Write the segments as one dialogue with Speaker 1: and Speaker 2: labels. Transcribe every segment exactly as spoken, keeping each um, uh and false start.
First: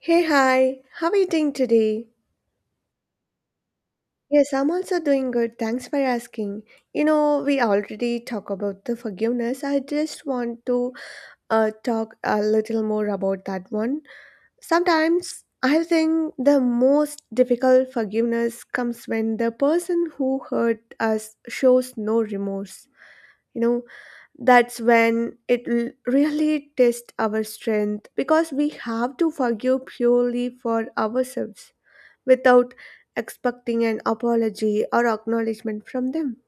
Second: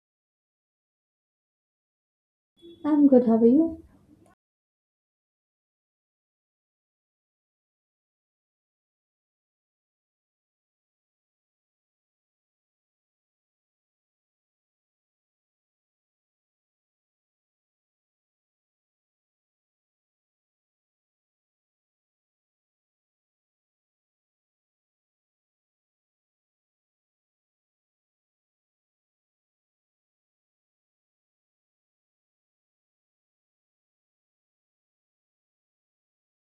Speaker 1: Hey, hi, how are you doing today?
Speaker 2: I'm good, how are you?
Speaker 1: Yes, I'm also doing good. Thanks for asking. You know, we already talk about the forgiveness. I just want to uh, talk a little more about that one. Sometimes I think the most difficult forgiveness comes when the person who hurt us shows no remorse. You know, that's when it l- really tests our strength because we have to forgive purely for ourselves without expecting an apology or acknowledgement from them.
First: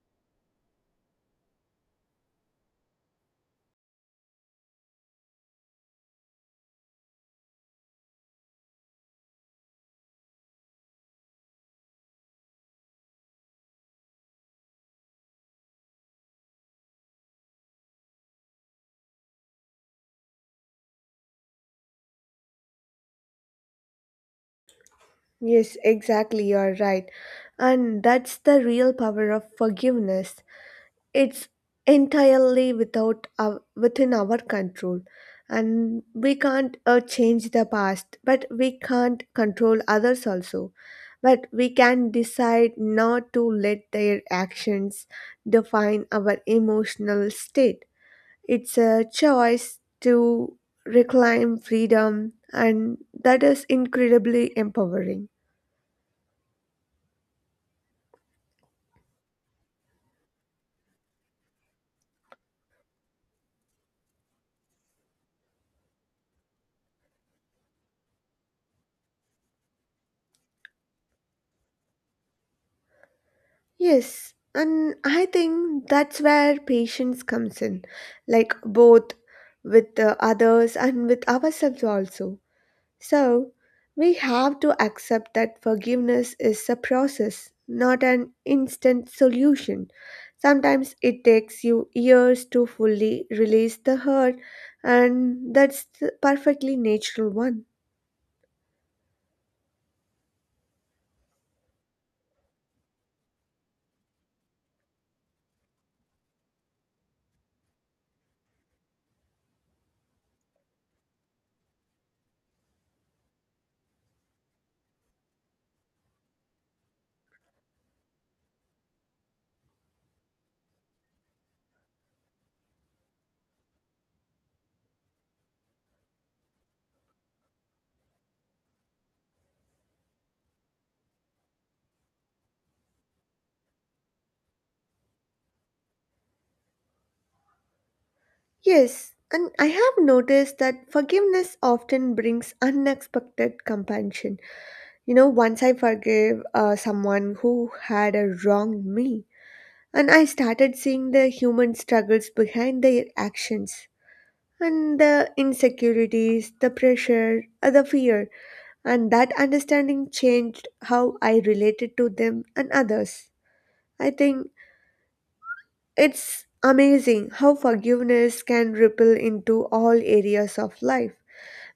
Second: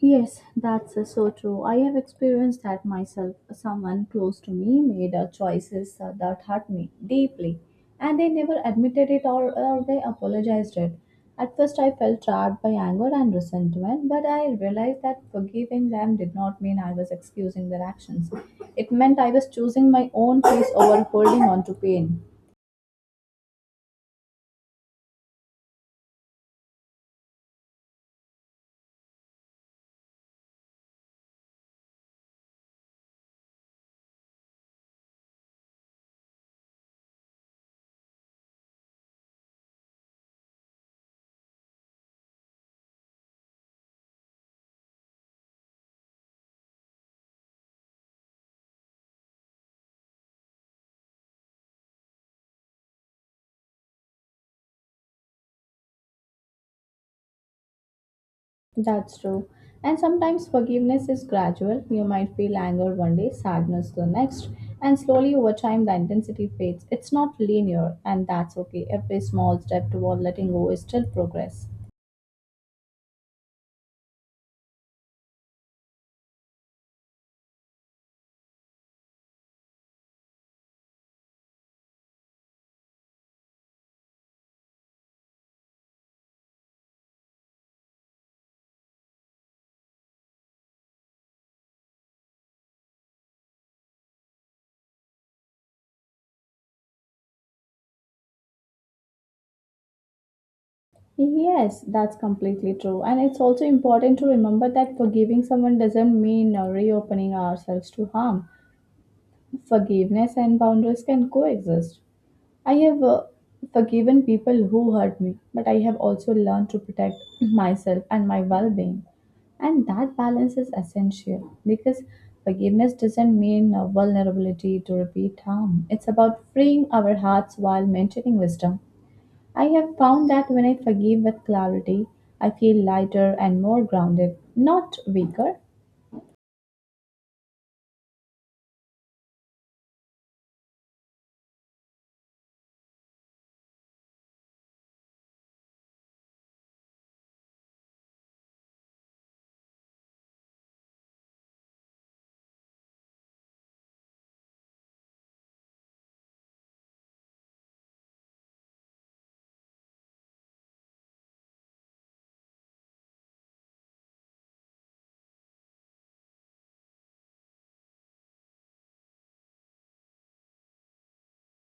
Speaker 2: Yes, that's uh, so true. I have experienced that myself. Someone close to me made uh, choices uh, that hurt me deeply, and they never admitted it or, or they apologized it. At first, I felt trapped by anger and resentment, but I realized that forgiving them did not mean I was excusing their actions. It meant I was choosing my own peace over holding on to pain.
Speaker 1: Yes, exactly, you're right. And that's the real power of forgiveness. It's entirely without our, within our control, and we can't uh, change the past, but we can't control others also, but we can decide not to let their actions define our emotional state. It's a choice to reclaim freedom, and that is incredibly empowering.
Speaker 2: That's true. And sometimes forgiveness is gradual. You might feel anger one day, sadness the next, and slowly over time the intensity fades. It's not linear, and that's okay. Every small step toward letting go is still progress.
Speaker 1: Yes, and I think that's where patience comes in, like both with the others and with ourselves also. So, we have to accept that forgiveness is a process, not an instant solution. Sometimes it takes you years to fully release the hurt, and that's the perfectly natural one.
Speaker 2: Yes, that's completely true. And it's also important to remember that forgiving someone doesn't mean uh, reopening ourselves to harm. Forgiveness and boundaries can coexist. I have uh, forgiven people who hurt me, but I have also learned to protect myself and my well being. And that balance is essential because forgiveness doesn't mean uh, vulnerability to repeat harm. It's about freeing our hearts while maintaining wisdom. I have found that when I forgive with clarity, I feel lighter and more grounded, not weaker.
Speaker 1: Yes, and I have noticed that forgiveness often brings unexpected compassion. You know, once I forgave uh, someone who had uh, wronged me, and I started seeing the human struggles behind their actions, and the insecurities, the pressure, uh, the fear, and that understanding changed how I related to them and others. I think it's amazing how forgiveness can ripple into all areas of life.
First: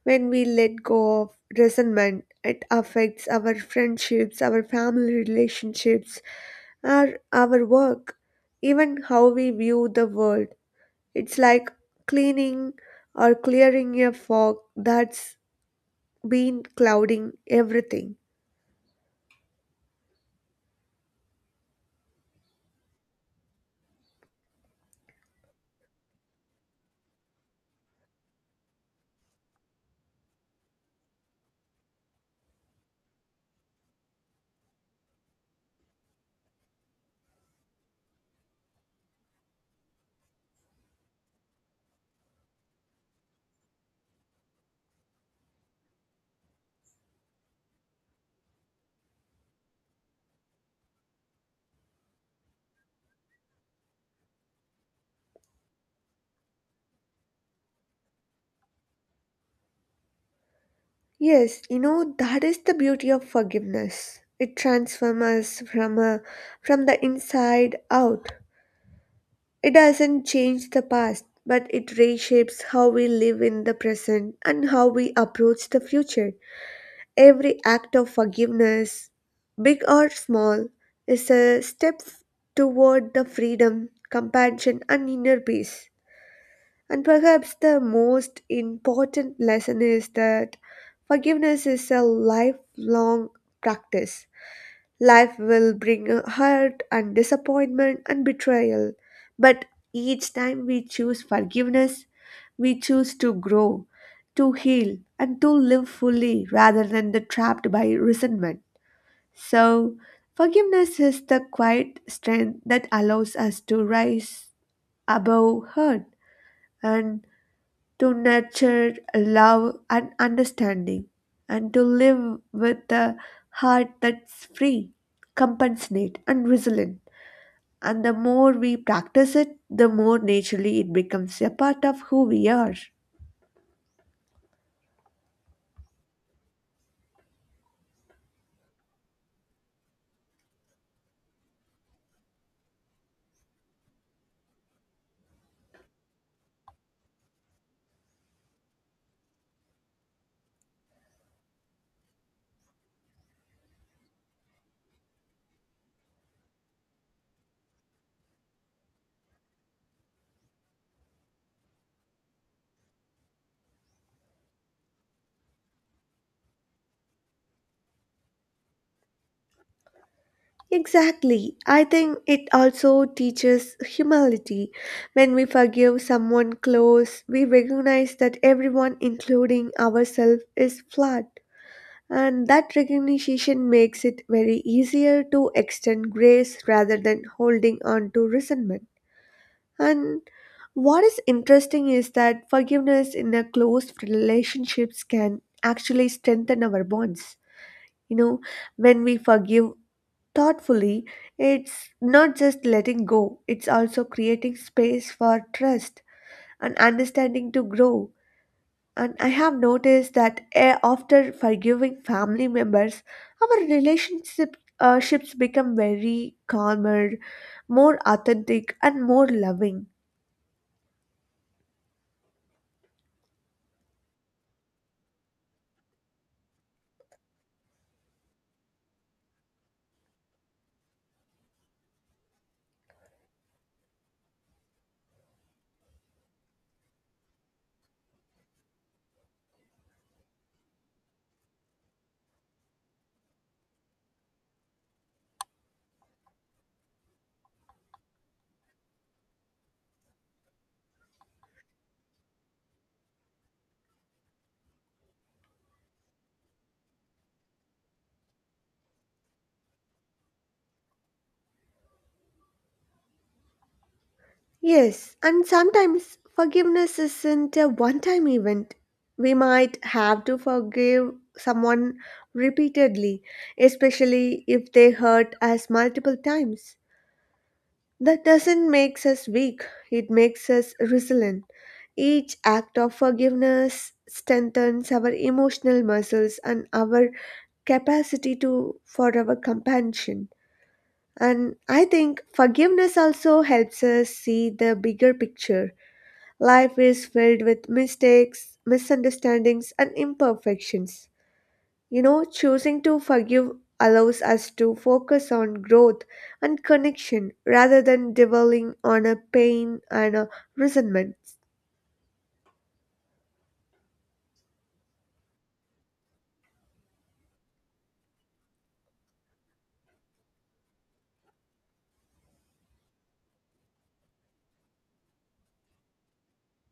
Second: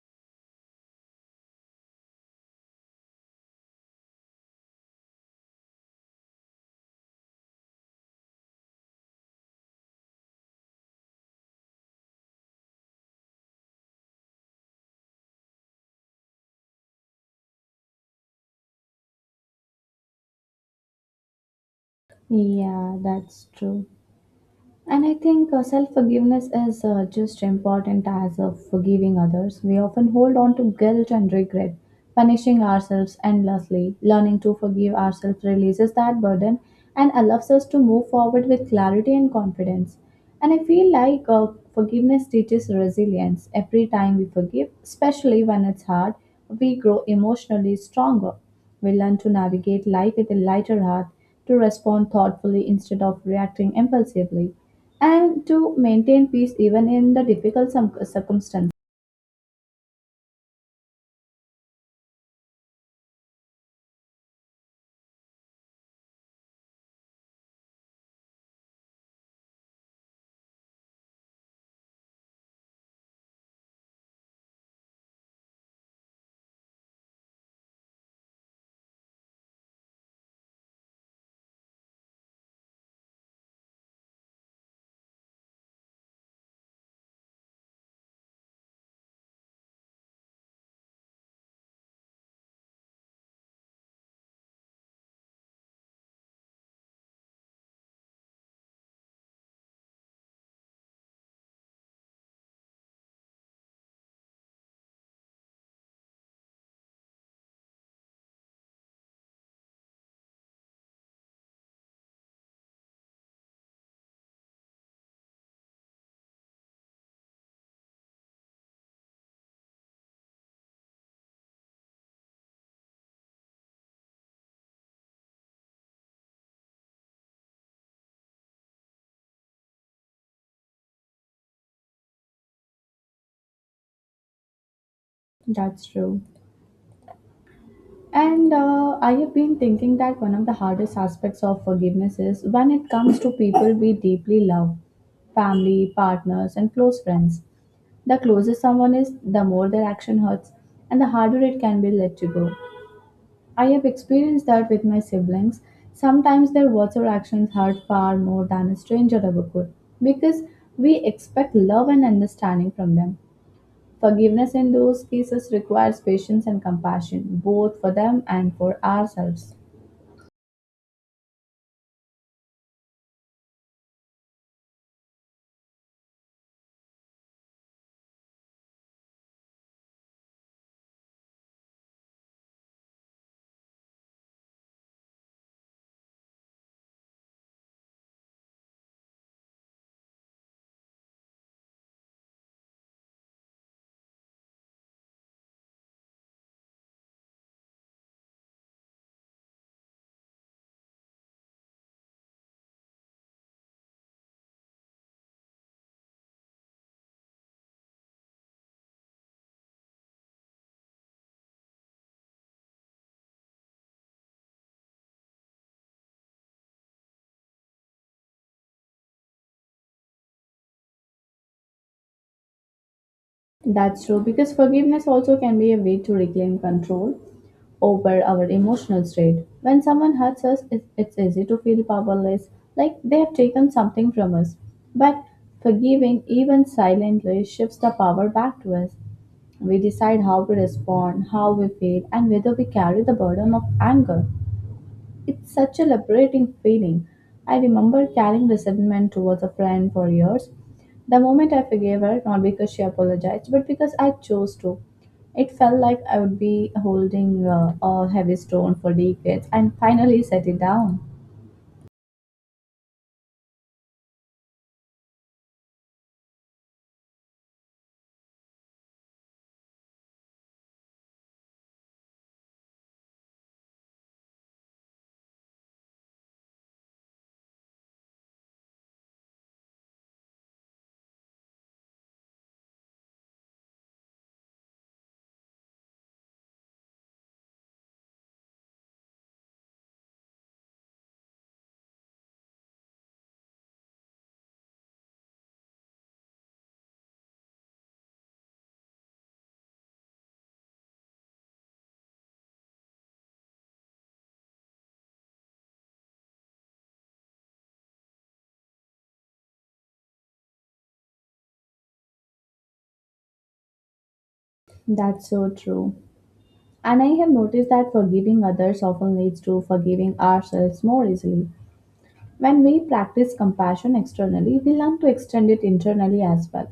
Speaker 1: When we let go of resentment, it affects our friendships, our family relationships, our our work, even how we view the world. It's like cleaning or clearing a fog that's been clouding everything.
Speaker 2: Yeah, that's true. And I think uh, self forgiveness is uh, just important as uh, forgiving others. We often hold on to guilt and regret, punishing ourselves endlessly. Learning to forgive ourselves releases that burden and allows us to move forward with clarity and confidence. And I feel like uh, forgiveness teaches resilience. Every time we forgive, especially when it's hard, we grow emotionally stronger. We learn to navigate life with a lighter heart, to respond thoughtfully instead of reacting impulsively, and to maintain peace even in the difficult some circumstances.
Speaker 1: Yes, you know that is the beauty of forgiveness. It transforms us from a, from the inside out. It doesn't change the past, but it reshapes how we live in the present and how we approach the future. Every act of forgiveness, big or small, is a step toward the freedom, compassion, and inner peace. And perhaps the most important lesson is that forgiveness is a lifelong practice. Life will bring hurt and disappointment and betrayal. But each time we choose forgiveness, we choose to grow, to heal, and to live fully rather than the trapped by resentment. So, forgiveness is the quiet strength that allows us to rise above hurt and to nurture love and understanding, and to live with a heart that's free, compassionate, and resilient. And the more we practice it, the more naturally it becomes a part of who we are.
Speaker 2: That's true. And uh, I have been thinking that one of the hardest aspects of forgiveness is when it comes to people we deeply love family, partners, and close friends. The closer someone is, the more their action hurts, and the harder it can be let to go. I have experienced that with my siblings. Sometimes their words or actions hurt far more than a stranger ever could because we expect love and understanding from them. Forgiveness in those cases requires patience and compassion, both for them and for ourselves.
Speaker 1: Exactly. I think it also teaches humility. When we forgive someone close, we recognize that everyone, including ourselves, is flawed, and that recognition makes it very easier to extend grace rather than holding on to resentment. And what is interesting is that forgiveness in a close relationships can actually strengthen our bonds. You know, when we forgive thoughtfully, it's not just letting go, it's also creating space for trust and understanding to grow. And I have noticed that eh, after forgiving family members, our relationship uh, ships become very calmer, more authentic, and more loving.
Speaker 2: That's true, because forgiveness also can be a way to reclaim control over our emotional state. When someone hurts us, it- it's easy to feel powerless, like they have taken something from us. But forgiving, even silently, shifts the power back to us. We decide how to respond, how we feel, and whether we carry the burden of anger. It's such a liberating feeling. I remember carrying resentment towards a friend for years. The moment I forgave her, not because she apologized, but because I chose to, it felt like I would be holding uh, a heavy stone for decades and finally set it down.
Speaker 1: Yes, and sometimes forgiveness isn't a one time event. We might have to forgive someone repeatedly, especially if they hurt us multiple times. That doesn't make us weak, it makes us resilient. Each act of forgiveness strengthens our emotional muscles and our capacity to for our compassion. And I think forgiveness also helps us see the bigger picture. Life is filled with mistakes, misunderstandings, and imperfections. You know, choosing to forgive allows us to focus on growth and connection rather than dwelling on a pain and a resentment.
Speaker 2: That's so true. And I have noticed that forgiving others often leads to forgiving ourselves more easily. When we practice compassion externally, we learn to extend it internally as well.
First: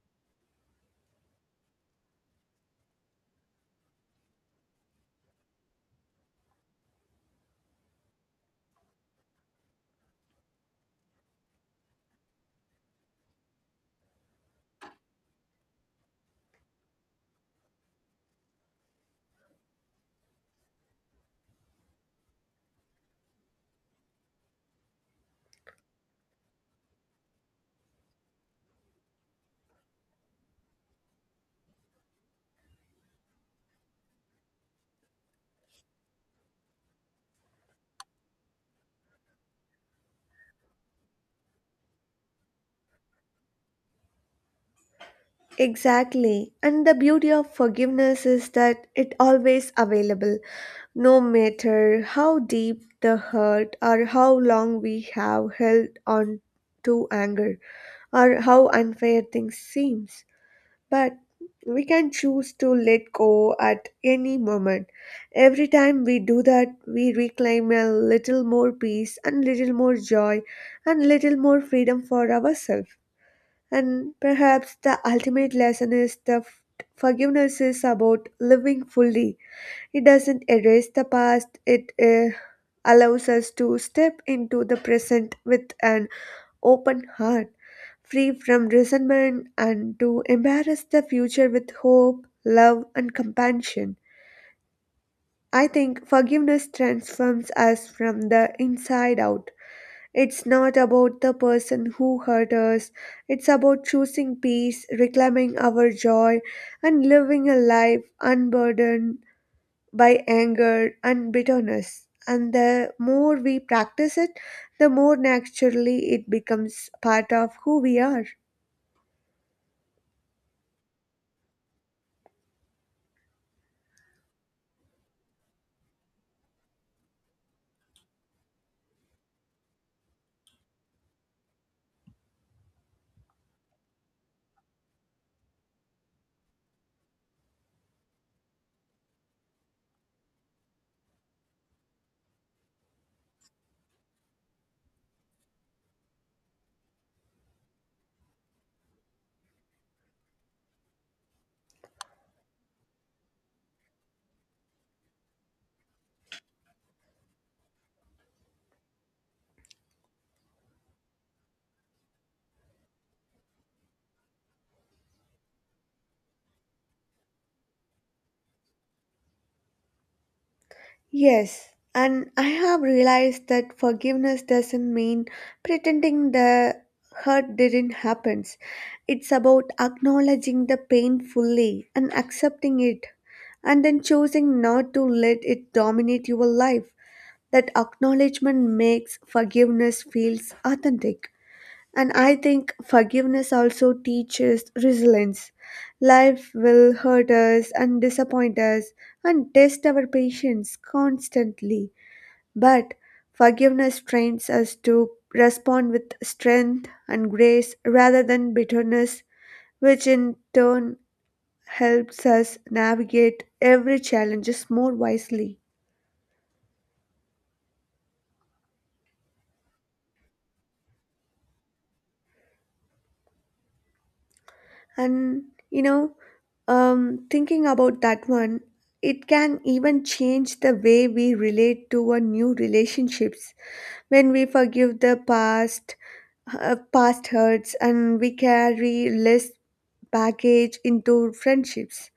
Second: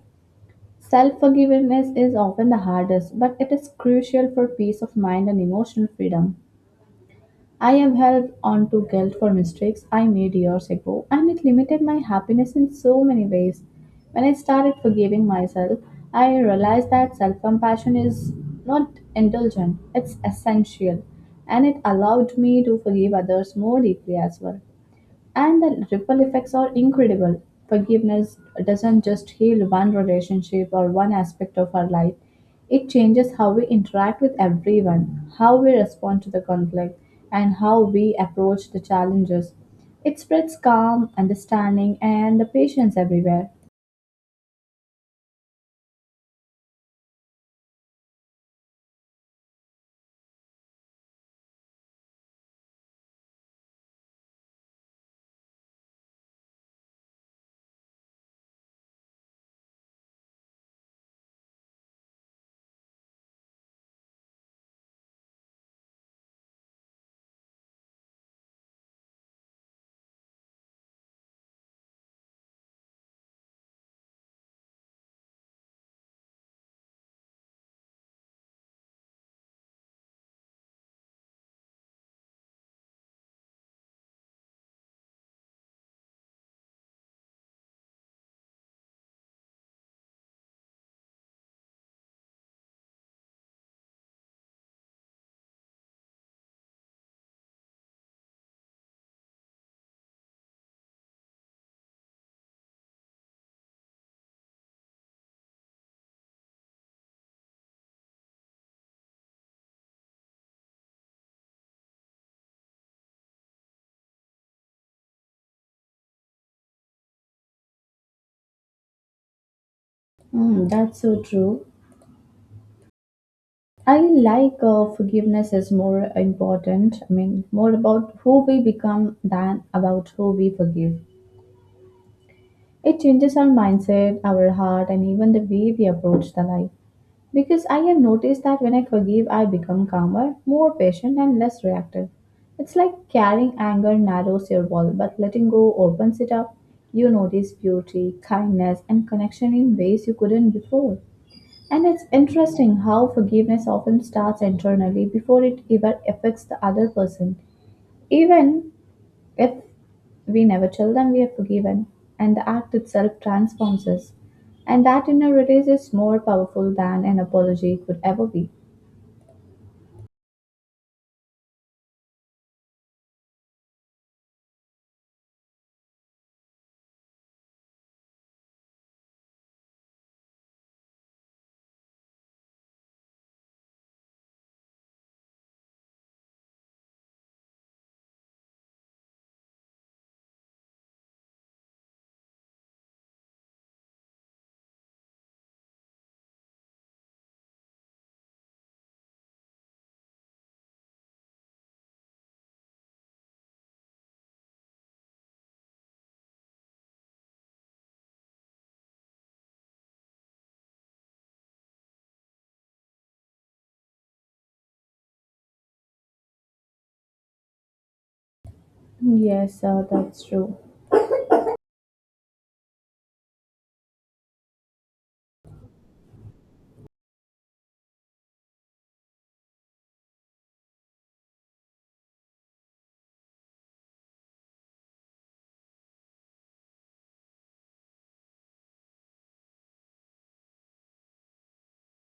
Speaker 2: Self forgiveness is often the hardest, but it is crucial for peace of mind and emotional freedom. I have held on to guilt for mistakes I made years ago, and it limited my happiness in so many ways. When I started forgiving myself, I realized that self compassion is not indulgent, it's essential, and it allowed me to forgive others more deeply as well. And the ripple effects are incredible. Forgiveness doesn't just heal one relationship or one aspect of our life, it changes how we interact with everyone, how we respond to the conflict, and how we approach the challenges. It spreads calm, understanding, and the patience everywhere.
Speaker 1: Exactly. And the beauty of forgiveness is that it always available, no matter how deep the hurt or how long we have held on to anger or how unfair things seems. But we can choose to let go at any moment. Every time we do that, we reclaim a little more peace and little more joy and little more freedom for ourselves. And perhaps the ultimate lesson is that forgiveness is about living fully. It doesn't erase the past, it uh, allows us to step into the present with an open heart, free from resentment, and to embrace the future with hope, love, and compassion. I think forgiveness transforms us from the inside out. It's not about the person who hurt us. It's about choosing peace, reclaiming our joy, and living a life unburdened by anger and bitterness. And the more we practice it, the more naturally it becomes part of who we are.
Speaker 2: Mm, that's so true. I like uh, forgiveness is more important. I mean, more about who we become than about who we forgive. It changes our mindset, our heart, and even the way we approach the life. Because I have noticed that when I forgive, I become calmer, more patient, and less reactive. It's like carrying anger narrows your world, but letting go opens it up. You notice beauty, kindness, and connection in ways you couldn't before. And it's interesting how forgiveness often starts internally before it ever affects the other person. Even if we never tell them we are forgiven, and the act itself transforms us, and that inner release is more powerful than an apology could ever be.
Speaker 1: Yes, and I have realized that forgiveness doesn't mean pretending the hurt didn't happen. It's about acknowledging the pain fully and accepting it, and then choosing not to let it dominate your life. That acknowledgement makes forgiveness feels authentic. And I think forgiveness also teaches resilience. Life will hurt us and disappoint us and test our patience constantly. But forgiveness trains us to respond with strength and grace rather than bitterness, which in turn helps us navigate every challenges more wisely.
Speaker 2: Yes, sir, that's true.
Speaker 1: And you know, um, thinking about that one, it can even change the way we relate to our new relationships. When we forgive the past uh, past hurts and we carry less baggage into friendships,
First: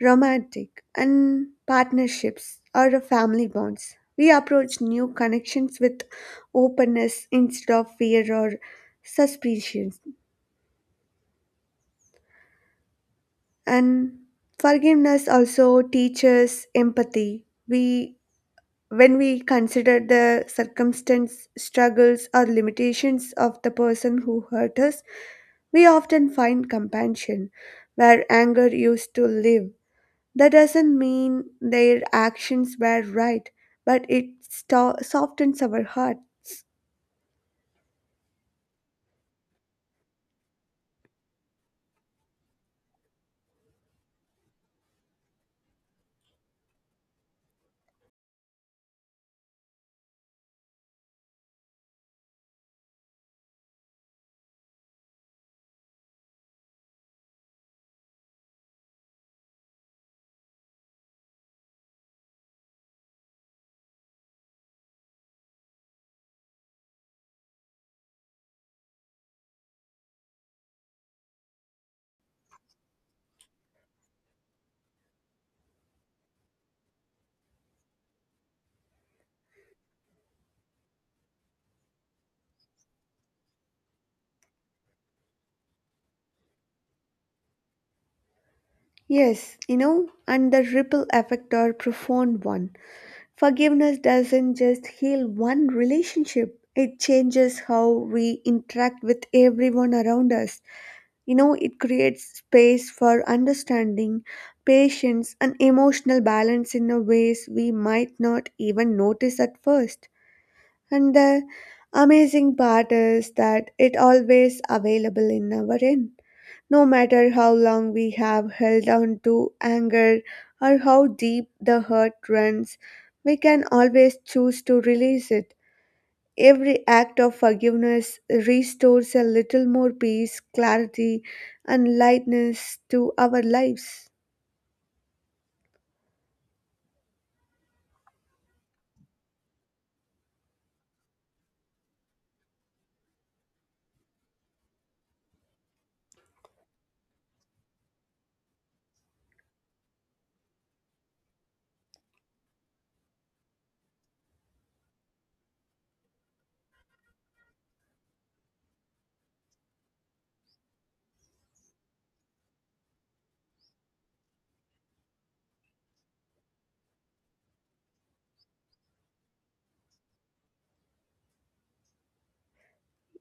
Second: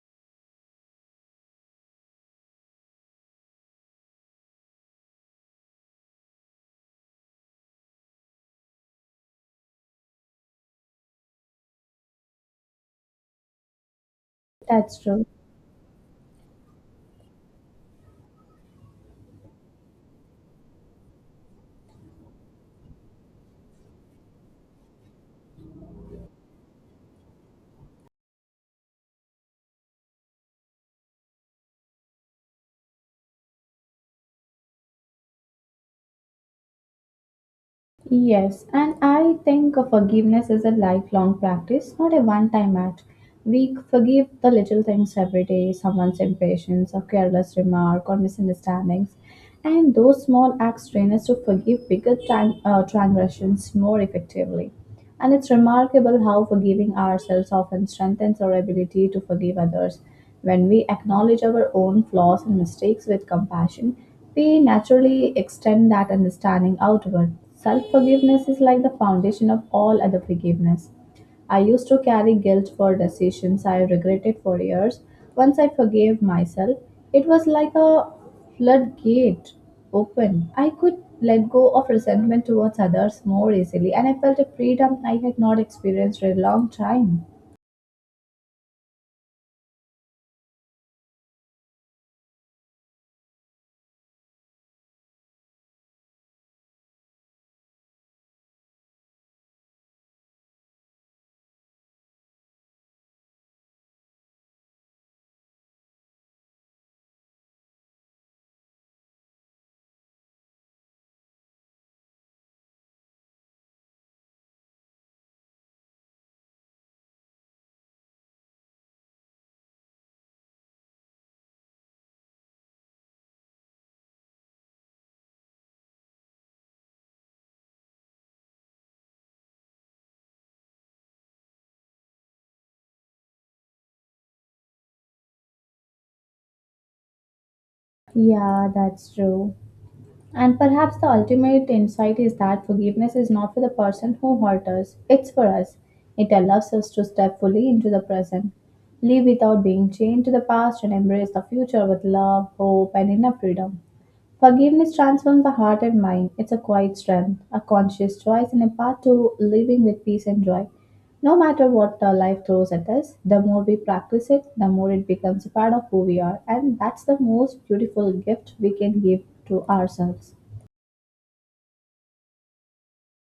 Speaker 1: romantic and partnerships or family bonds, we approach new connections with openness instead of fear or suspicion. And
Speaker 2: That's true.
Speaker 1: forgiveness also teaches empathy. We When we consider the circumstance, struggles or limitations of the person who hurt us, we often find compassion where anger used to live. That doesn't mean their actions were right, but it sto- softens our hearts.
Speaker 2: Yes, and I think of forgiveness is a lifelong practice, not a one time act. We forgive the little things every day someone's impatience, a careless remark, or misunderstandings. And those small acts train us to forgive bigger tran- uh, transgressions more effectively. And it's remarkable how forgiving ourselves often strengthens our ability to forgive others. When we acknowledge our own flaws and mistakes with compassion, we naturally extend that understanding outward. Self forgiveness is like the foundation of all other forgiveness. I used to carry guilt for decisions I regretted for years. Once I forgave myself, it was like a floodgate open. I could let go of resentment towards others more easily, and I felt a freedom I had not experienced for a long time.
Speaker 1: Yes, you know, and the ripple effect are profound one. Forgiveness doesn't just heal one relationship, it changes how we interact with everyone around us. You know, it creates space for understanding, patience, and emotional balance in a ways we might not even notice at first. And the amazing part is that it always available in our end. No matter how long we have held on to anger or how deep the hurt runs, we can always choose to release it. Every act of forgiveness restores a little more peace, clarity, and lightness to our lives.
Speaker 2: Yeah, that's true. And perhaps the ultimate insight is that forgiveness is not for the person who hurt us, it's for us. It allows us to step fully into the present, live without being chained to the past, and embrace the future with love, hope, and inner freedom. Forgiveness transforms the heart and mind. It's a quiet strength, a conscious choice, and a path to living with peace and joy. No matter what uh, life throws at us, the more we practice it, the more it becomes a part of who we are. And that's the most beautiful gift we can give to ourselves.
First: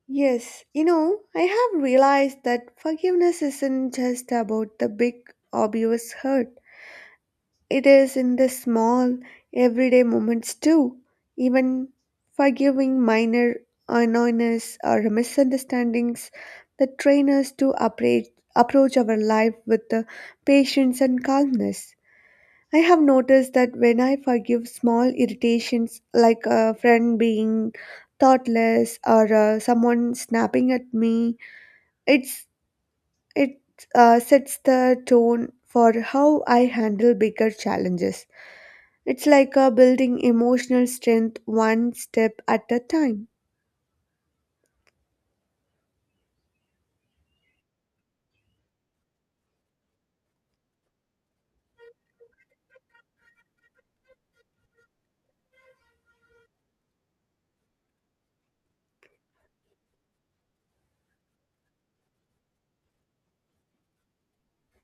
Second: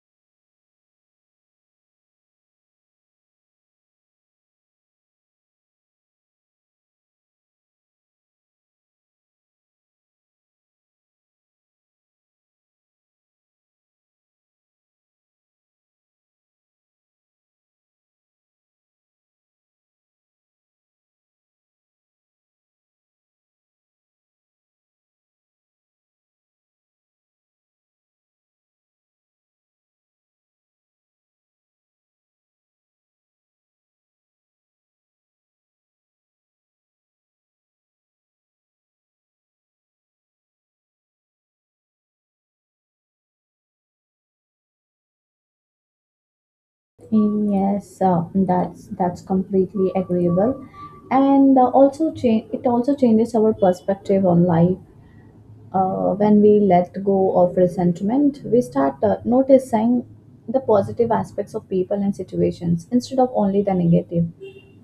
Speaker 1: Yes, you know, I have realized that forgiveness isn't just about the big, obvious hurt. It is in the small, everyday moments too, even forgiving minor annoyances or misunderstandings that train us to approach, approach our life with the patience and calmness. I have noticed that when I forgive small irritations like a friend being thoughtless or uh, someone snapping at me, it's it uh, sets the tone for how I handle bigger challenges. It's like a building emotional strength one step at a time.
Speaker 2: Yes, uh, that's that's completely agreeable, and uh, also change it also changes our perspective on life. Uh, when we let go of resentment, we start uh, noticing the positive aspects of people and situations instead of only the negative.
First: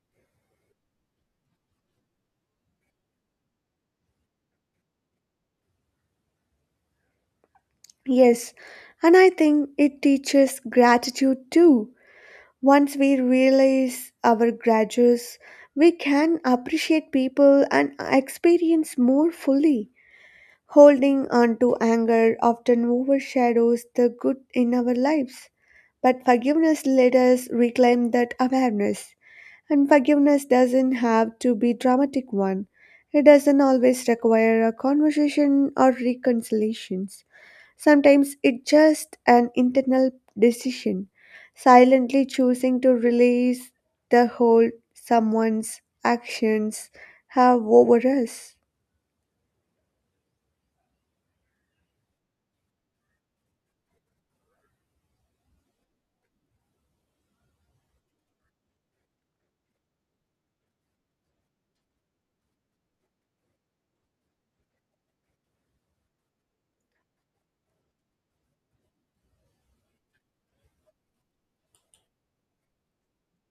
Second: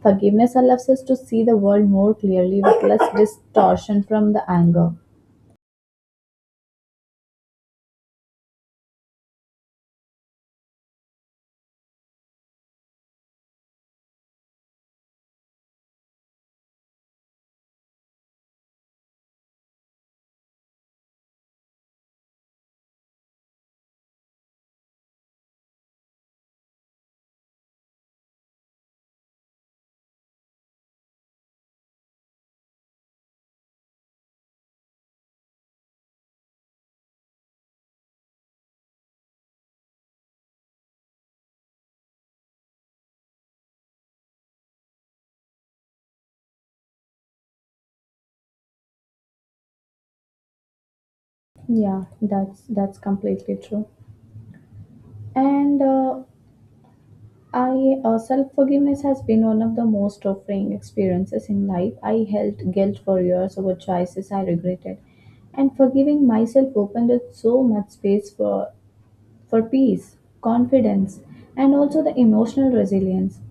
Speaker 2: Forgiveness allows us to see the world more clearly with less distortion from the anger.
Speaker 1: Yes, and I think it teaches gratitude too. Once we realize our grudges, we can appreciate people and experience more fully. Holding on to anger often overshadows the good in our lives, but forgiveness let us reclaim that awareness. And forgiveness doesn't have to be dramatic one. It doesn't always require a conversation or reconciliations. Sometimes it's just an internal decision, silently choosing to release the hold someone's actions have over us.
Speaker 2: Yeah, that's that's completely true. And uh, I uh, self forgiveness has been one of the most offering experiences in life. I held guilt for years over choices I regretted, and forgiving myself opened up so much space for for peace, confidence, and also the emotional resilience.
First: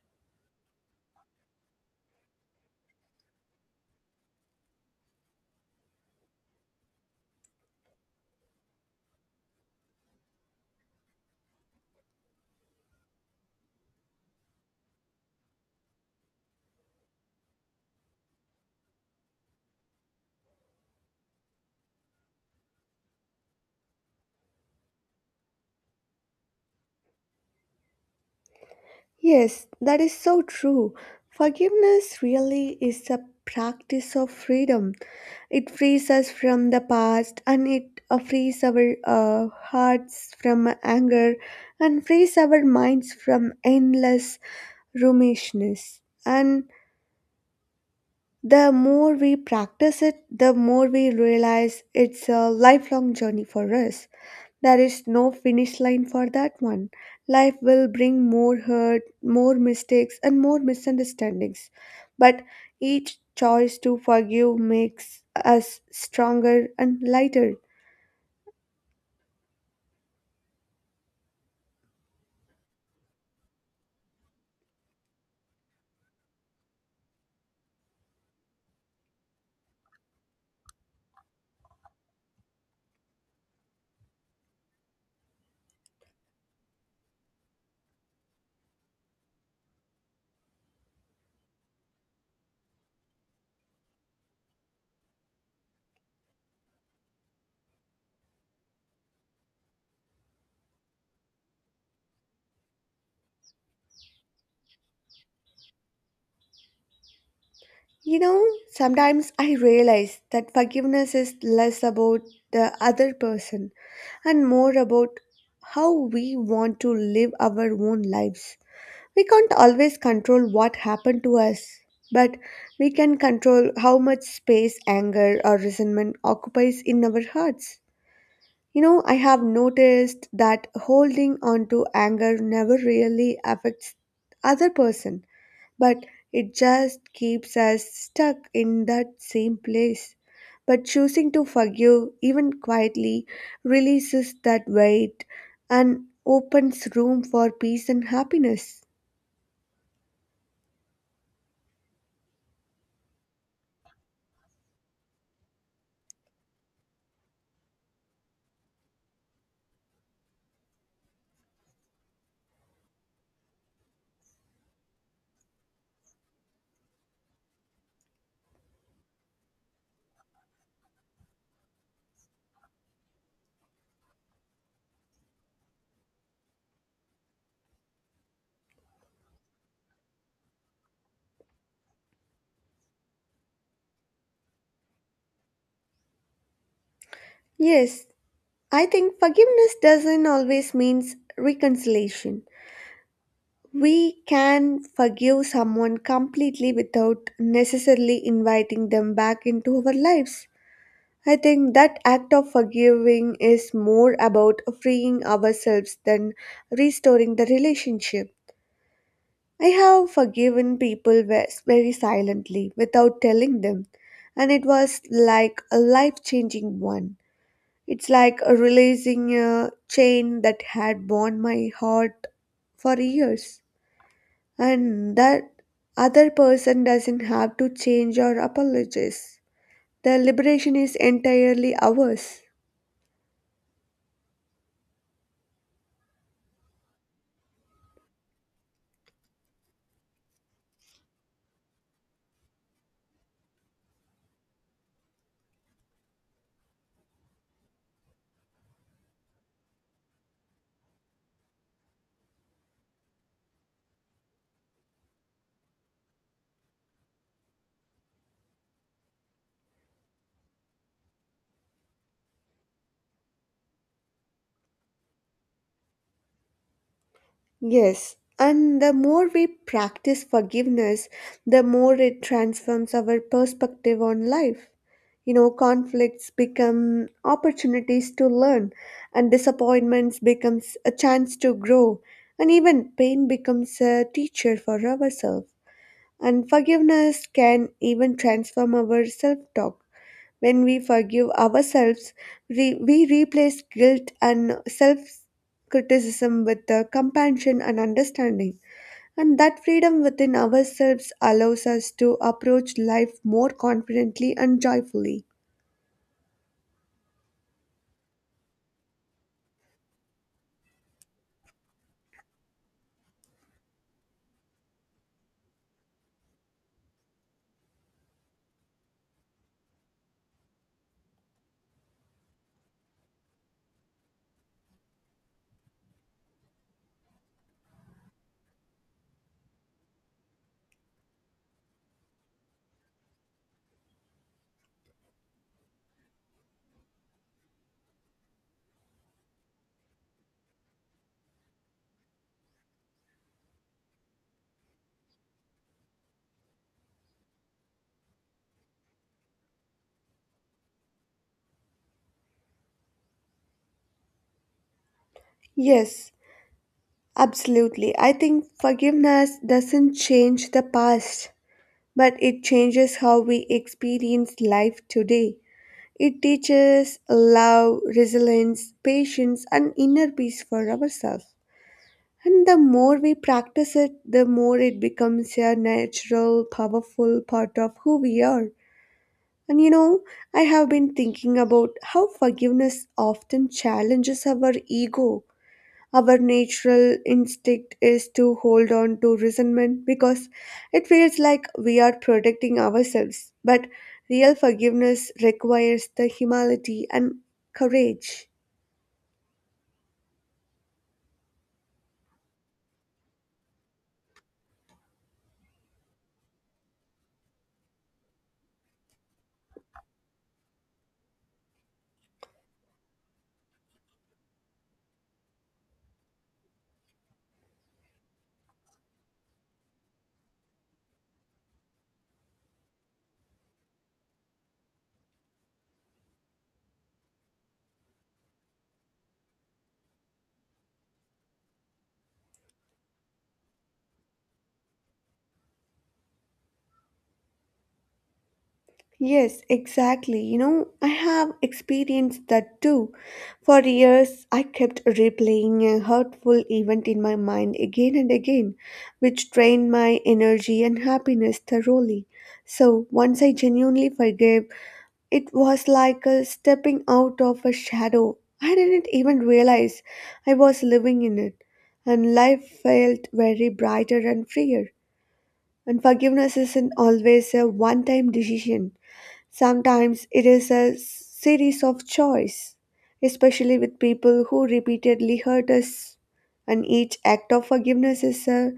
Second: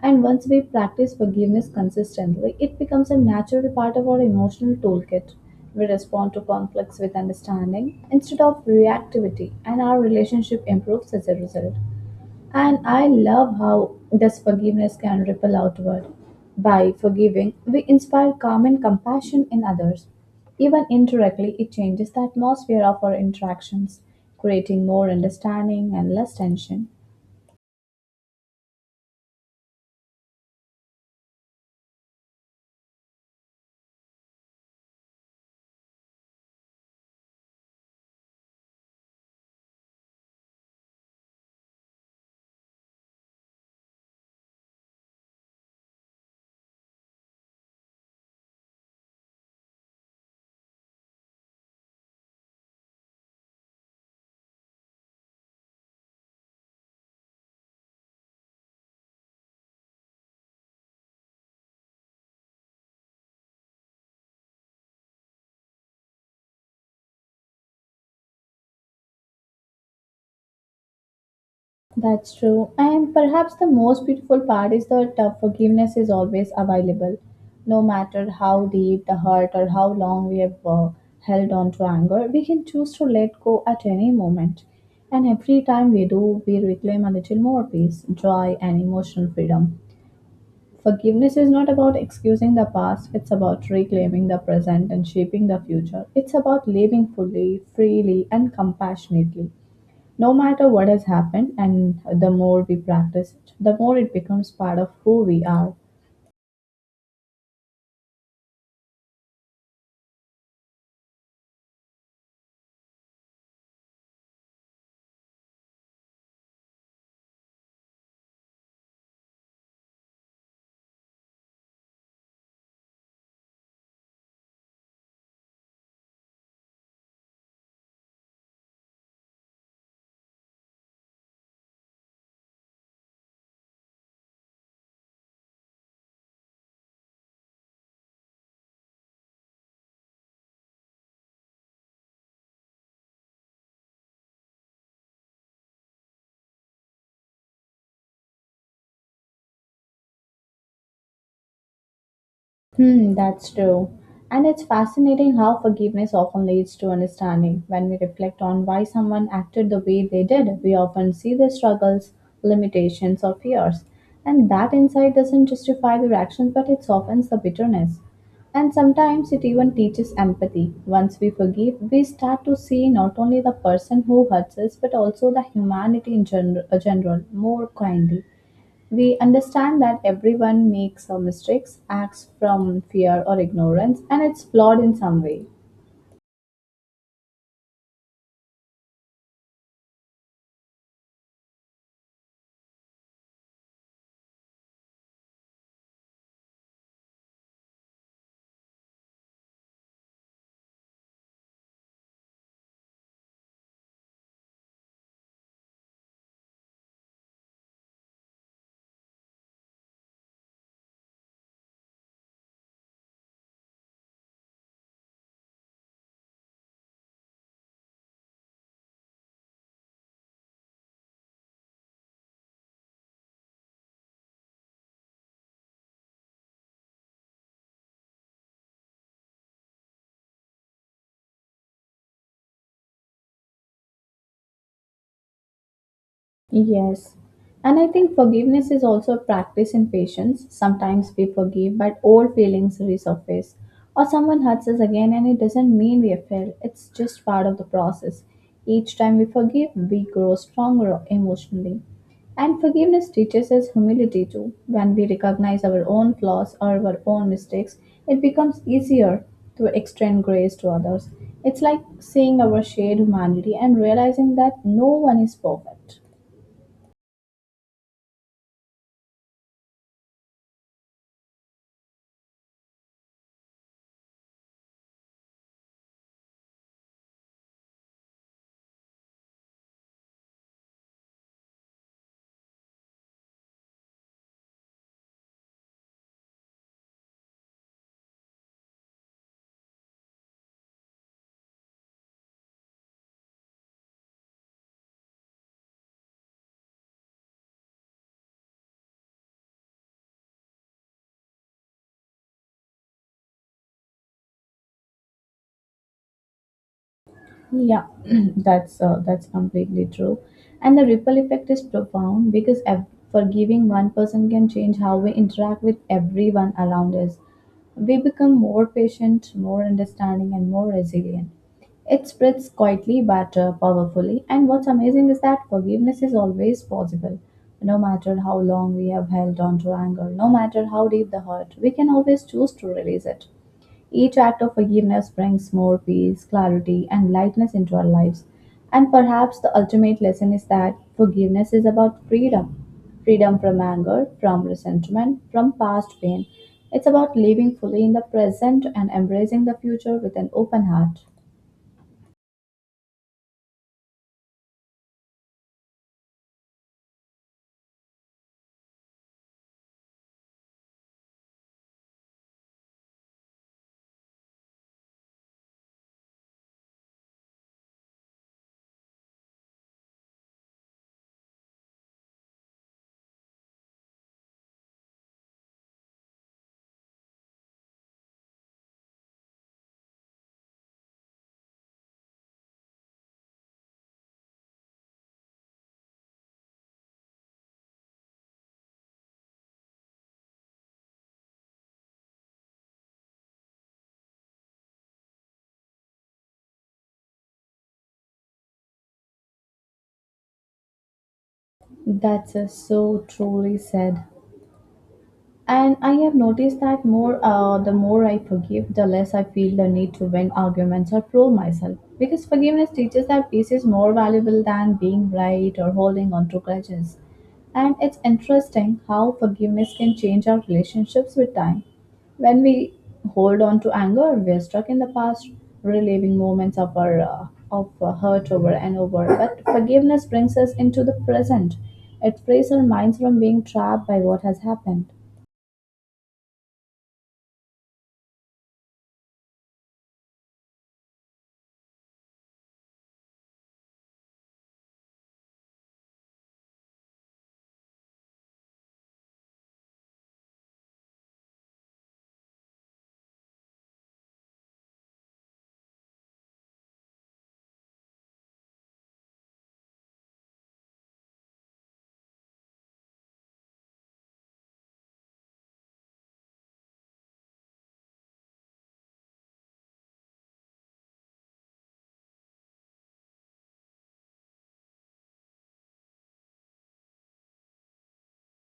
Speaker 2: And once we practice forgiveness consistently, it becomes a natural part of our emotional toolkit. We respond to conflicts with understanding instead of reactivity, and our relationship improves as a result. And I love how this forgiveness can ripple outward. By forgiving, we inspire calm and compassion in others. Even indirectly, it changes the atmosphere of our interactions, creating more understanding and less tension.
Speaker 1: Yes, that is so true. Forgiveness really is a practice of freedom. It frees us from the past, and it uh, frees our uh, hearts from anger and frees our minds from endless ruminations. And the more we practice it, the more we realize it's a lifelong journey for us. There is no finish line for that one. Life will bring more hurt, more mistakes, and more misunderstandings. But each choice to forgive makes us stronger and lighter.
Speaker 2: That's true. And perhaps the most beautiful part is that uh, forgiveness is always available, no matter how deep the hurt or how long we have uh, held on to anger. We can choose to let go at any moment. And every time we do, we reclaim a little more peace, joy, and emotional freedom. Forgiveness is not about excusing the past, it's about reclaiming the present and shaping the future. It's about living fully, freely, and compassionately. No matter what has happened, and the more we practice it, the more it becomes part of who we are.
Speaker 1: You know, sometimes I realize that forgiveness is less about the other person and more about how we want to live our own lives. We can't always control what happened to us, but we can control how much space anger or resentment occupies in our hearts. You know, I have noticed that holding on to anger never really affects other person, but it just keeps us stuck in that same place. But choosing to forgive, even quietly, releases that weight and opens room for peace and happiness.
Speaker 2: Hmm, that's true. And it's fascinating how forgiveness often leads to understanding. When we reflect on why someone acted the way they did, we often see their struggles, limitations, or fears. And that insight doesn't justify their actions, but it softens the bitterness. And sometimes it even teaches empathy. Once we forgive, we start to see not only the person who hurts us, but also the humanity in gener- uh, general more kindly. We understand that everyone makes uh, mistakes, acts from fear or ignorance, and it's flawed in some way.
Speaker 1: Yes, I think forgiveness doesn't always means reconciliation. We can forgive someone completely without necessarily inviting them back into our lives. I think that act of forgiving is more about freeing ourselves than restoring the relationship. I have forgiven people ve- very silently without telling them, and it was like a life changing one. It's like releasing a chain that had bound my heart for years, and that other person doesn't have to change or apologize. The liberation is entirely ours.
Speaker 2: Yes. And I think forgiveness is also a practice in patience. Sometimes we forgive, but old feelings resurface. Or someone hurts us again, and it doesn't mean we have failed. It's just part of the process. Each time we forgive, we grow stronger emotionally. And forgiveness teaches us humility too. When we recognize our own flaws or our own mistakes, it becomes easier to extend grace to others. It's like seeing our shared humanity and realizing that no one is perfect.
Speaker 1: Yes, and the more we practice forgiveness, the more it transforms our perspective on life. You know, conflicts become opportunities to learn, and disappointments becomes a chance to grow, and even pain becomes a teacher for ourselves. And forgiveness can even transform our self-talk. When we forgive ourselves, we, we replace guilt and self criticism with uh, compassion and understanding. And that freedom within ourselves allows us to approach life more confidently and joyfully.
Speaker 2: Yeah, that's uh, that's completely true, and the ripple effect is profound because ev- forgiving one person can change how we interact with everyone around us. We become more patient, more understanding, and more resilient. It spreads quietly but uh, powerfully, and what's amazing is that forgiveness is always possible. No matter how long we have held on to anger, no matter how deep the hurt, we can always choose to release it. Each act of forgiveness brings more peace, clarity, and lightness into our lives. And perhaps the ultimate lesson is that forgiveness is about freedom — freedom from anger, from resentment, from past pain. It's about living fully in the present and embracing the future with an open heart.
Speaker 1: Yes, absolutely. I think forgiveness doesn't change the past, but it changes how we experience life today. It teaches love, resilience, patience, and inner peace for ourselves. And the more we practice it, the more it becomes a natural, powerful part of who we are. And you know, I have been thinking about how forgiveness often challenges our ego. Our natural instinct is to hold on to resentment because it feels like we are protecting ourselves. But real forgiveness requires the humility and courage.
Speaker 2: That's uh, so truly said. And I have noticed that more uh, the more I forgive, the less I feel the need to win arguments or prove myself, because forgiveness teaches that peace is more valuable than being right or holding on to grudges. And it's interesting how forgiveness can change our relationships with time. When we hold on to anger, we're stuck in the past, reliving moments of our uh, of uh, hurt over and over. But forgiveness brings us into the present. It frees our minds from being trapped by what has happened.
Speaker 1: Yes, exactly. You know, I have experienced that too. For years, I kept replaying a hurtful event in my mind again and again, which drained my energy and happiness thoroughly. So, once I genuinely forgave, it was like a stepping out of a shadow. I didn't even realize I was living in it, and life felt very brighter and freer. And forgiveness isn't always a one time decision. Sometimes it is a series of choice, especially with people who repeatedly hurt us, and each act of forgiveness is a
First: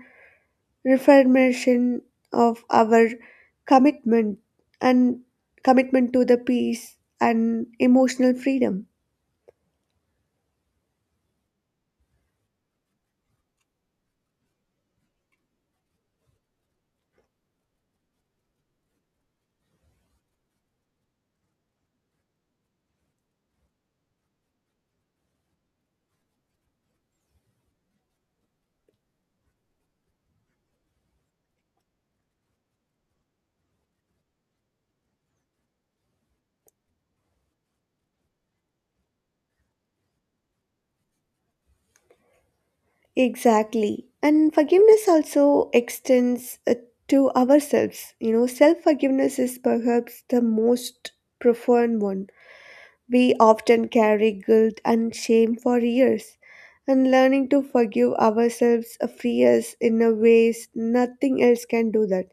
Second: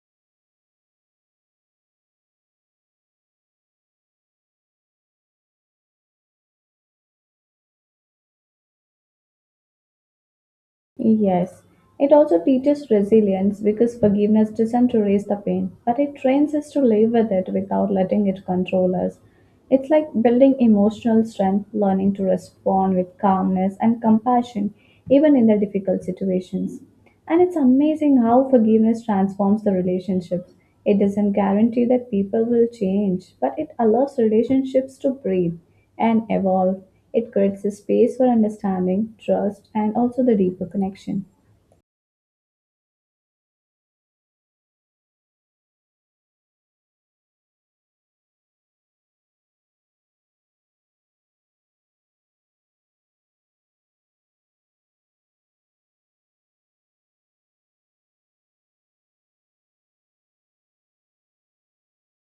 Speaker 1: reaffirmation of our commitment and commitment to the peace and emotional freedom.
Speaker 2: Yes, it also teaches resilience, because forgiveness doesn't erase the pain, but it trains us to live with it without letting it control us. It's like building emotional strength, learning to respond with calmness and compassion, even in the difficult situations. And it's amazing how forgiveness transforms the relationships. It doesn't guarantee that people will change, but it allows relationships to breathe and evolve. It creates a space for understanding, trust, and also the deeper connection.
Speaker 1: Exactly. And forgiveness also extends uh, to ourselves. You know, self forgiveness is perhaps the most profound one. We often carry guilt and shame for years, and learning to forgive ourselves free us in a ways nothing else can do that.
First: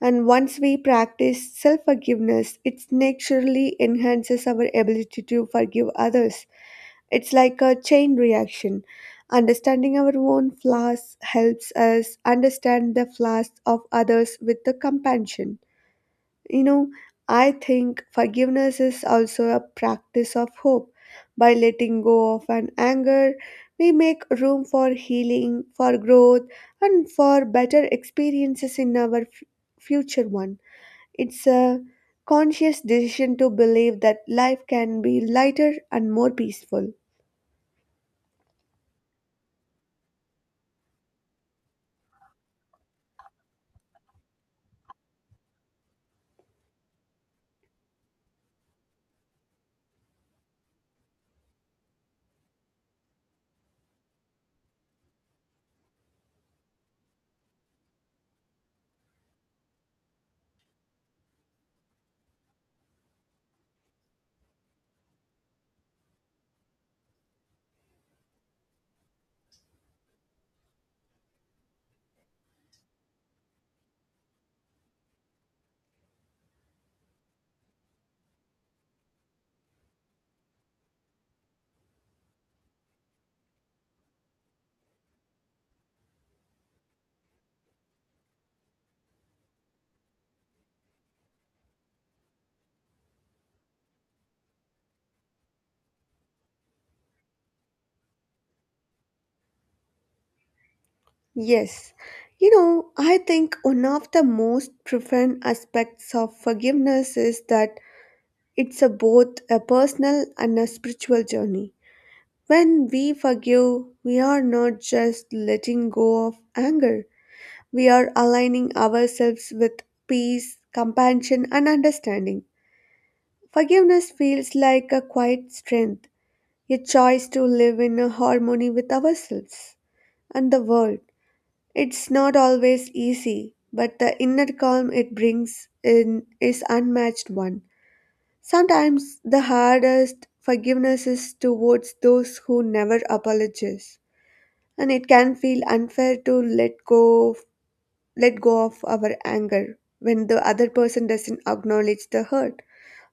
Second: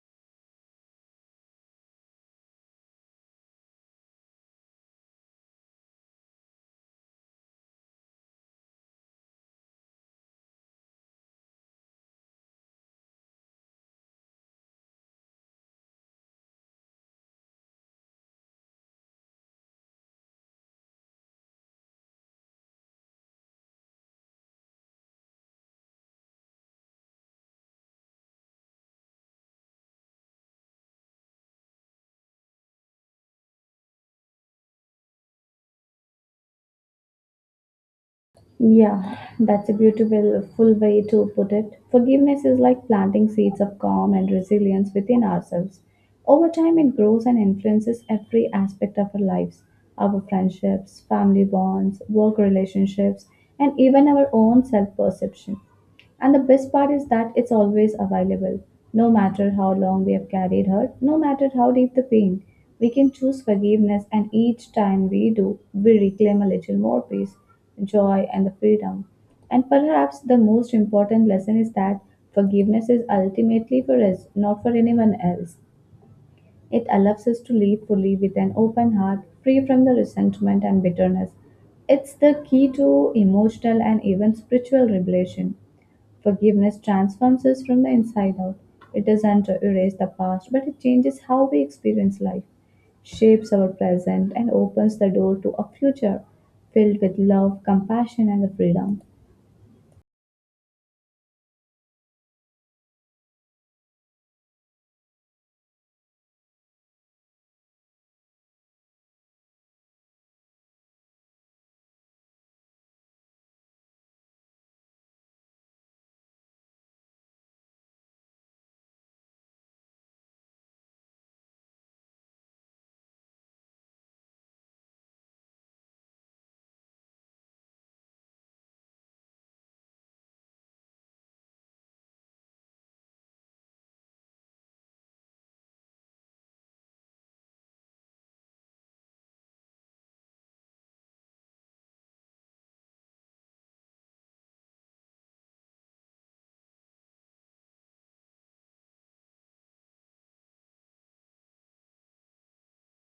Speaker 1: And once we practice self forgiveness, it naturally enhances our ability to forgive others. It's like a chain reaction. Understanding our own flaws helps us understand the flaws of others with the compassion. You know, I think forgiveness is also a practice of hope. By letting go of an anger, we make room for healing, for growth, and for better experiences in our f- future one. It's a conscious decision to believe that life can be lighter and more peaceful.
Speaker 2: Yeah, that's a beautiful full way to put it. Forgiveness is like planting seeds of calm and resilience within ourselves. Over time, it grows and influences every aspect of our lives — our friendships, family bonds, work relationships, and even our own self perception. And the best part is that it's always available. No matter how long we have carried hurt, no matter how deep the pain, we can choose forgiveness, and each time we do, we reclaim a little more peace, joy, and the freedom. And perhaps the most important lesson is that forgiveness is ultimately for us, not for anyone else. It allows us to live fully with an open heart, free from the resentment and bitterness. It's the key to emotional and even spiritual revelation. Forgiveness transforms us from the inside out. It doesn't erase the past, but it changes how we experience life, shapes our present, and opens the door to a future filled with love, compassion, and freedom.
Speaker 1: Yes. You know, I think one of the most profound aspects of forgiveness is that it's a both a personal and a spiritual journey. When we forgive, we are not just letting go of anger, we are aligning ourselves with peace, compassion, and understanding. Forgiveness feels like a quiet strength, a choice to live in a harmony with ourselves and the world. It's not always easy, but the inner calm it brings in is unmatched one. Sometimes the hardest forgiveness is towards those who never apologize, and it can feel unfair to let go of, let go of our anger when the other person doesn't acknowledge the hurt.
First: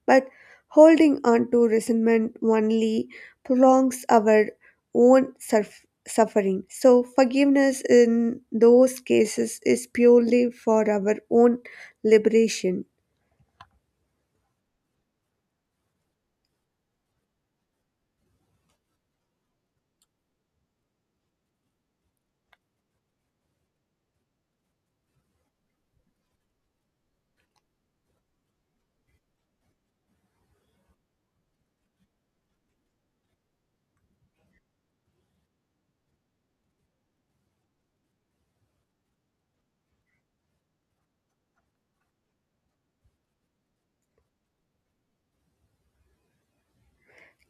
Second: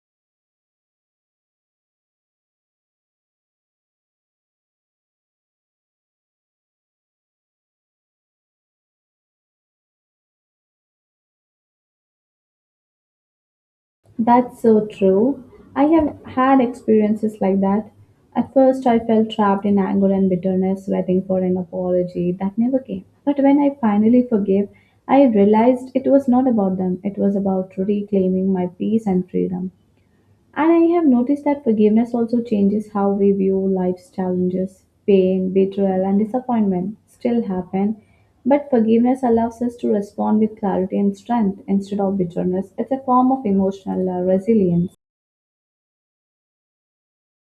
Speaker 1: But holding on to resentment only prolongs our own surf- suffering. So forgiveness in those cases is purely for our own liberation.
Speaker 2: That's so true. I have had experiences like that. At first, I felt trapped in anger and bitterness, waiting for an apology that never came. But when I finally forgave, I realized it was not about them, it was about reclaiming my peace and freedom. And I have noticed that forgiveness also changes how we view life's challenges. Pain, betrayal, and disappointment still happen, but forgiveness allows us to respond with clarity and strength instead of bitterness. It's a form of emotional uh, resilience.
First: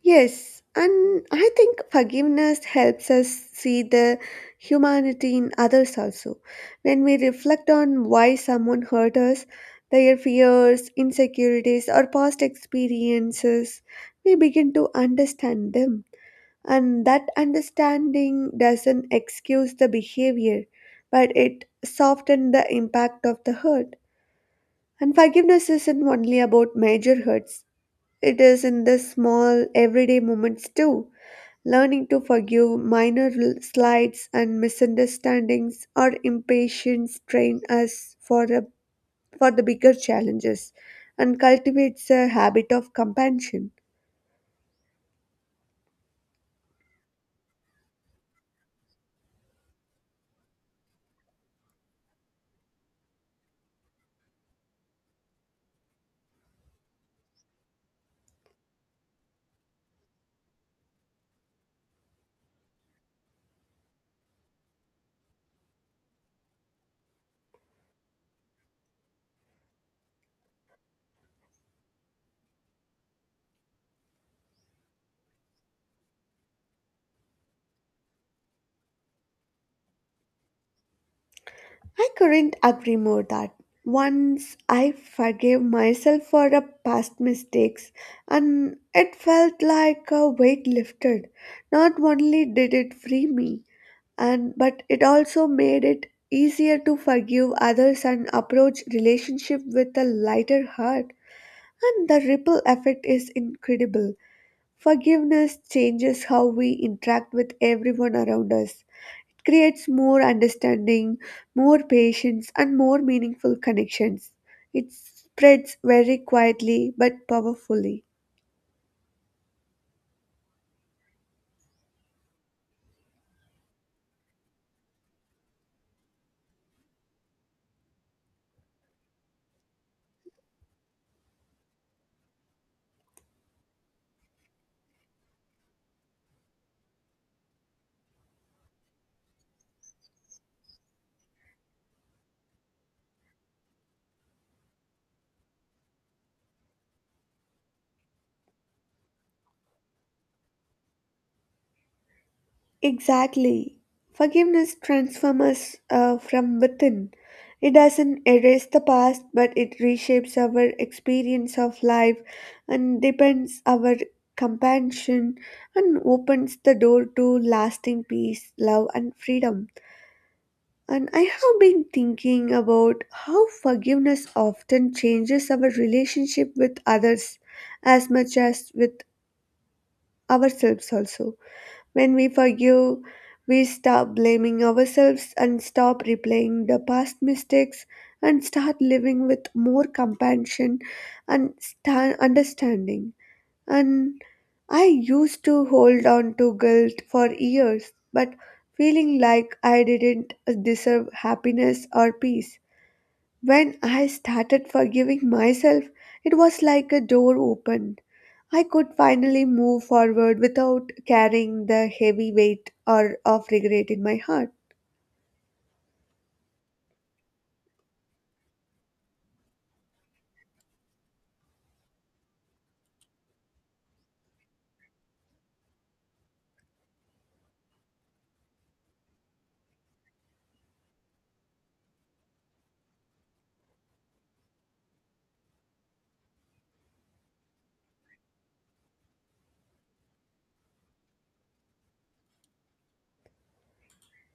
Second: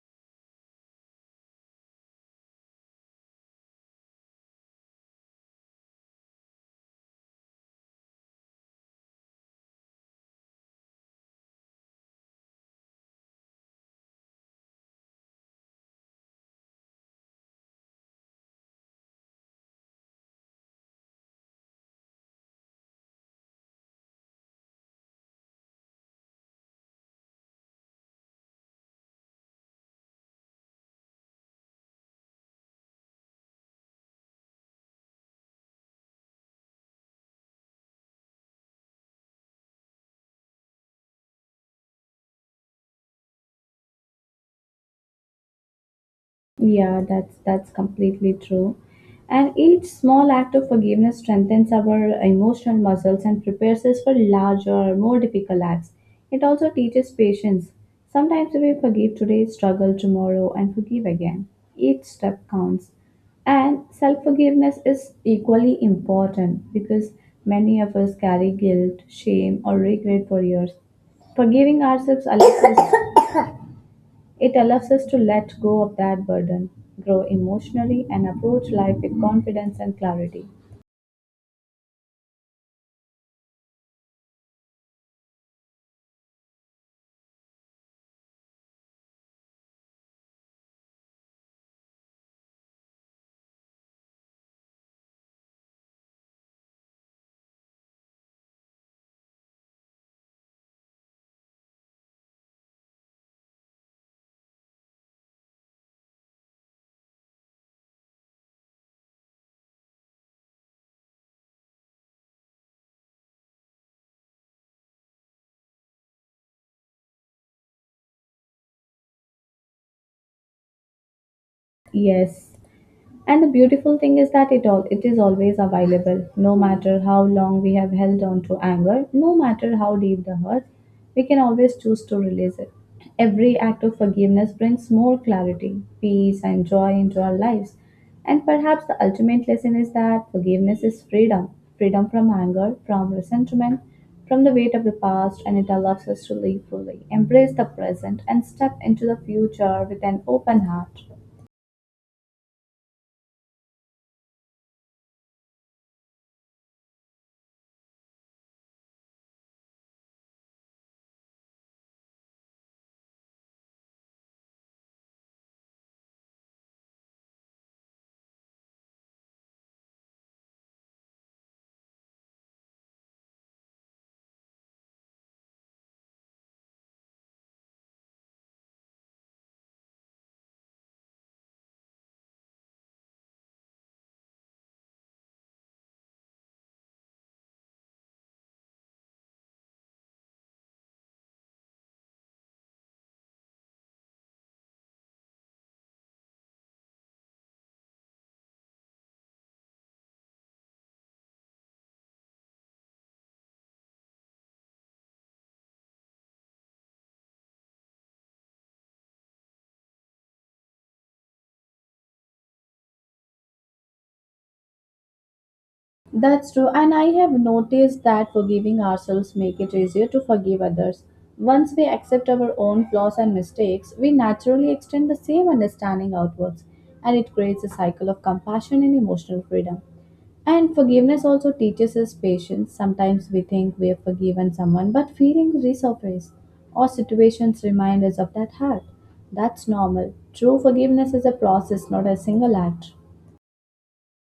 Speaker 1: Yes, and I think forgiveness helps us see the humanity in others also. When we reflect on why someone hurt us, their fears, insecurities, or past experiences, we begin to understand them. And that understanding doesn't excuse the behavior, but it softens the impact of the hurt. And forgiveness isn't only about major hurts, it is in the small, everyday moments too. Learning to forgive minor l- slights and misunderstandings or impatience train us for, a, for the bigger challenges and cultivates a habit of compassion.
Speaker 2: Yeah, that's that's completely true. And each small act of forgiveness strengthens our emotional muscles and prepares us for larger, more difficult acts. It also teaches patience. Sometimes we forgive today, struggle tomorrow, and forgive again. Each step counts. And self forgiveness is equally important, because many of us carry guilt, shame, or regret for years. Forgiving ourselves allows us It allows us to let go of that burden, grow emotionally, and approach life with confidence and clarity.
Speaker 1: I couldn't agree more that once I forgave myself for a past mistakes and it felt like a weight lifted. Not only did it free me, and but it also made it easier to forgive others and approach relationship with a lighter heart, and the ripple effect is incredible. Forgiveness changes how we interact with everyone around us. It creates more understanding, more patience, and more meaningful connections. It spreads very quietly but powerfully.
Speaker 2: Yes, and the beautiful thing is that it all it is always available. No matter how long we have held on to anger, no matter how deep the hurt, we can always choose to release it. Every act of forgiveness brings more clarity, peace, and joy into our lives. And perhaps the ultimate lesson is that forgiveness is freedom — freedom from anger, from resentment, from the weight of the past, and it allows us to live fully, embrace the present, and step into the future with an open heart.
Speaker 1: Exactly. Forgiveness transforms us uh, from within. It doesn't erase the past, but it reshapes our experience of life and deepens our compassion and opens the door to lasting peace, love, and freedom. And I have been thinking about how forgiveness often changes our relationship with others as much as with ourselves, also. When we forgive, we stop blaming ourselves and stop replaying the past mistakes and start living with more compassion and sta- understanding. And I used to hold on to guilt for years, but feeling like I didn't deserve happiness or peace. When I started forgiving myself, it was like a door opened. I could finally move forward without carrying the heavy weight or of regret in my heart.
Speaker 2: That's true, and I have noticed that forgiving ourselves make it easier to forgive others. Once we accept our own flaws and mistakes, we naturally extend the same understanding outwards, and it creates a cycle of compassion and emotional freedom. And forgiveness also teaches us patience. Sometimes we think we have forgiven someone, but feelings resurface, or situations remind us of that hurt. That's normal. True forgiveness is a process, not a single act.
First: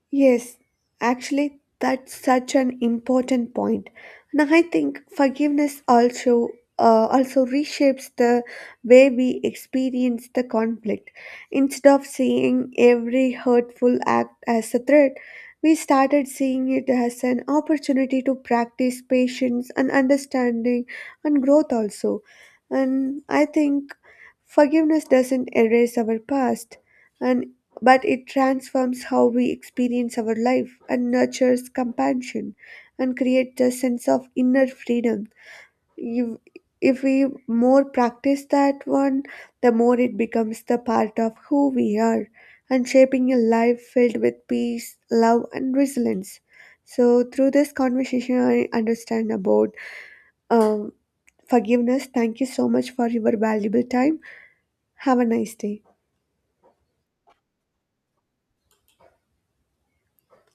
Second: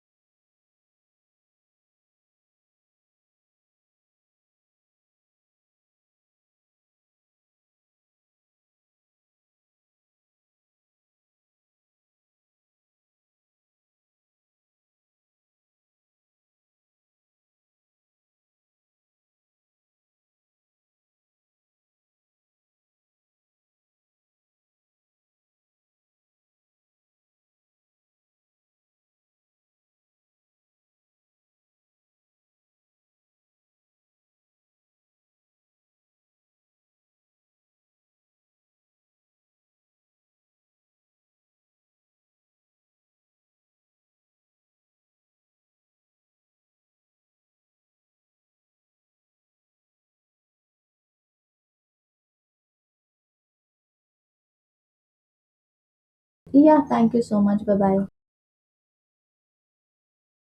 Speaker 1: Yes, actually, that's such an important point. And I think forgiveness also uh, also reshapes the way we experience the conflict. Instead of seeing every hurtful act as a threat, we started seeing it as an opportunity to practice patience and understanding and growth also. And I think forgiveness doesn't erase our past and but it transforms how we experience our life and nurtures compassion and creates a sense of inner freedom. You, if we more practice that one, the more it becomes the part of who we are and shaping a life filled with peace, love, and resilience. So, through this conversation, I understand about um, forgiveness. Thank you so much for your valuable time. Have a nice day.
Speaker 2: Yeah, thank you so much. Bye bye.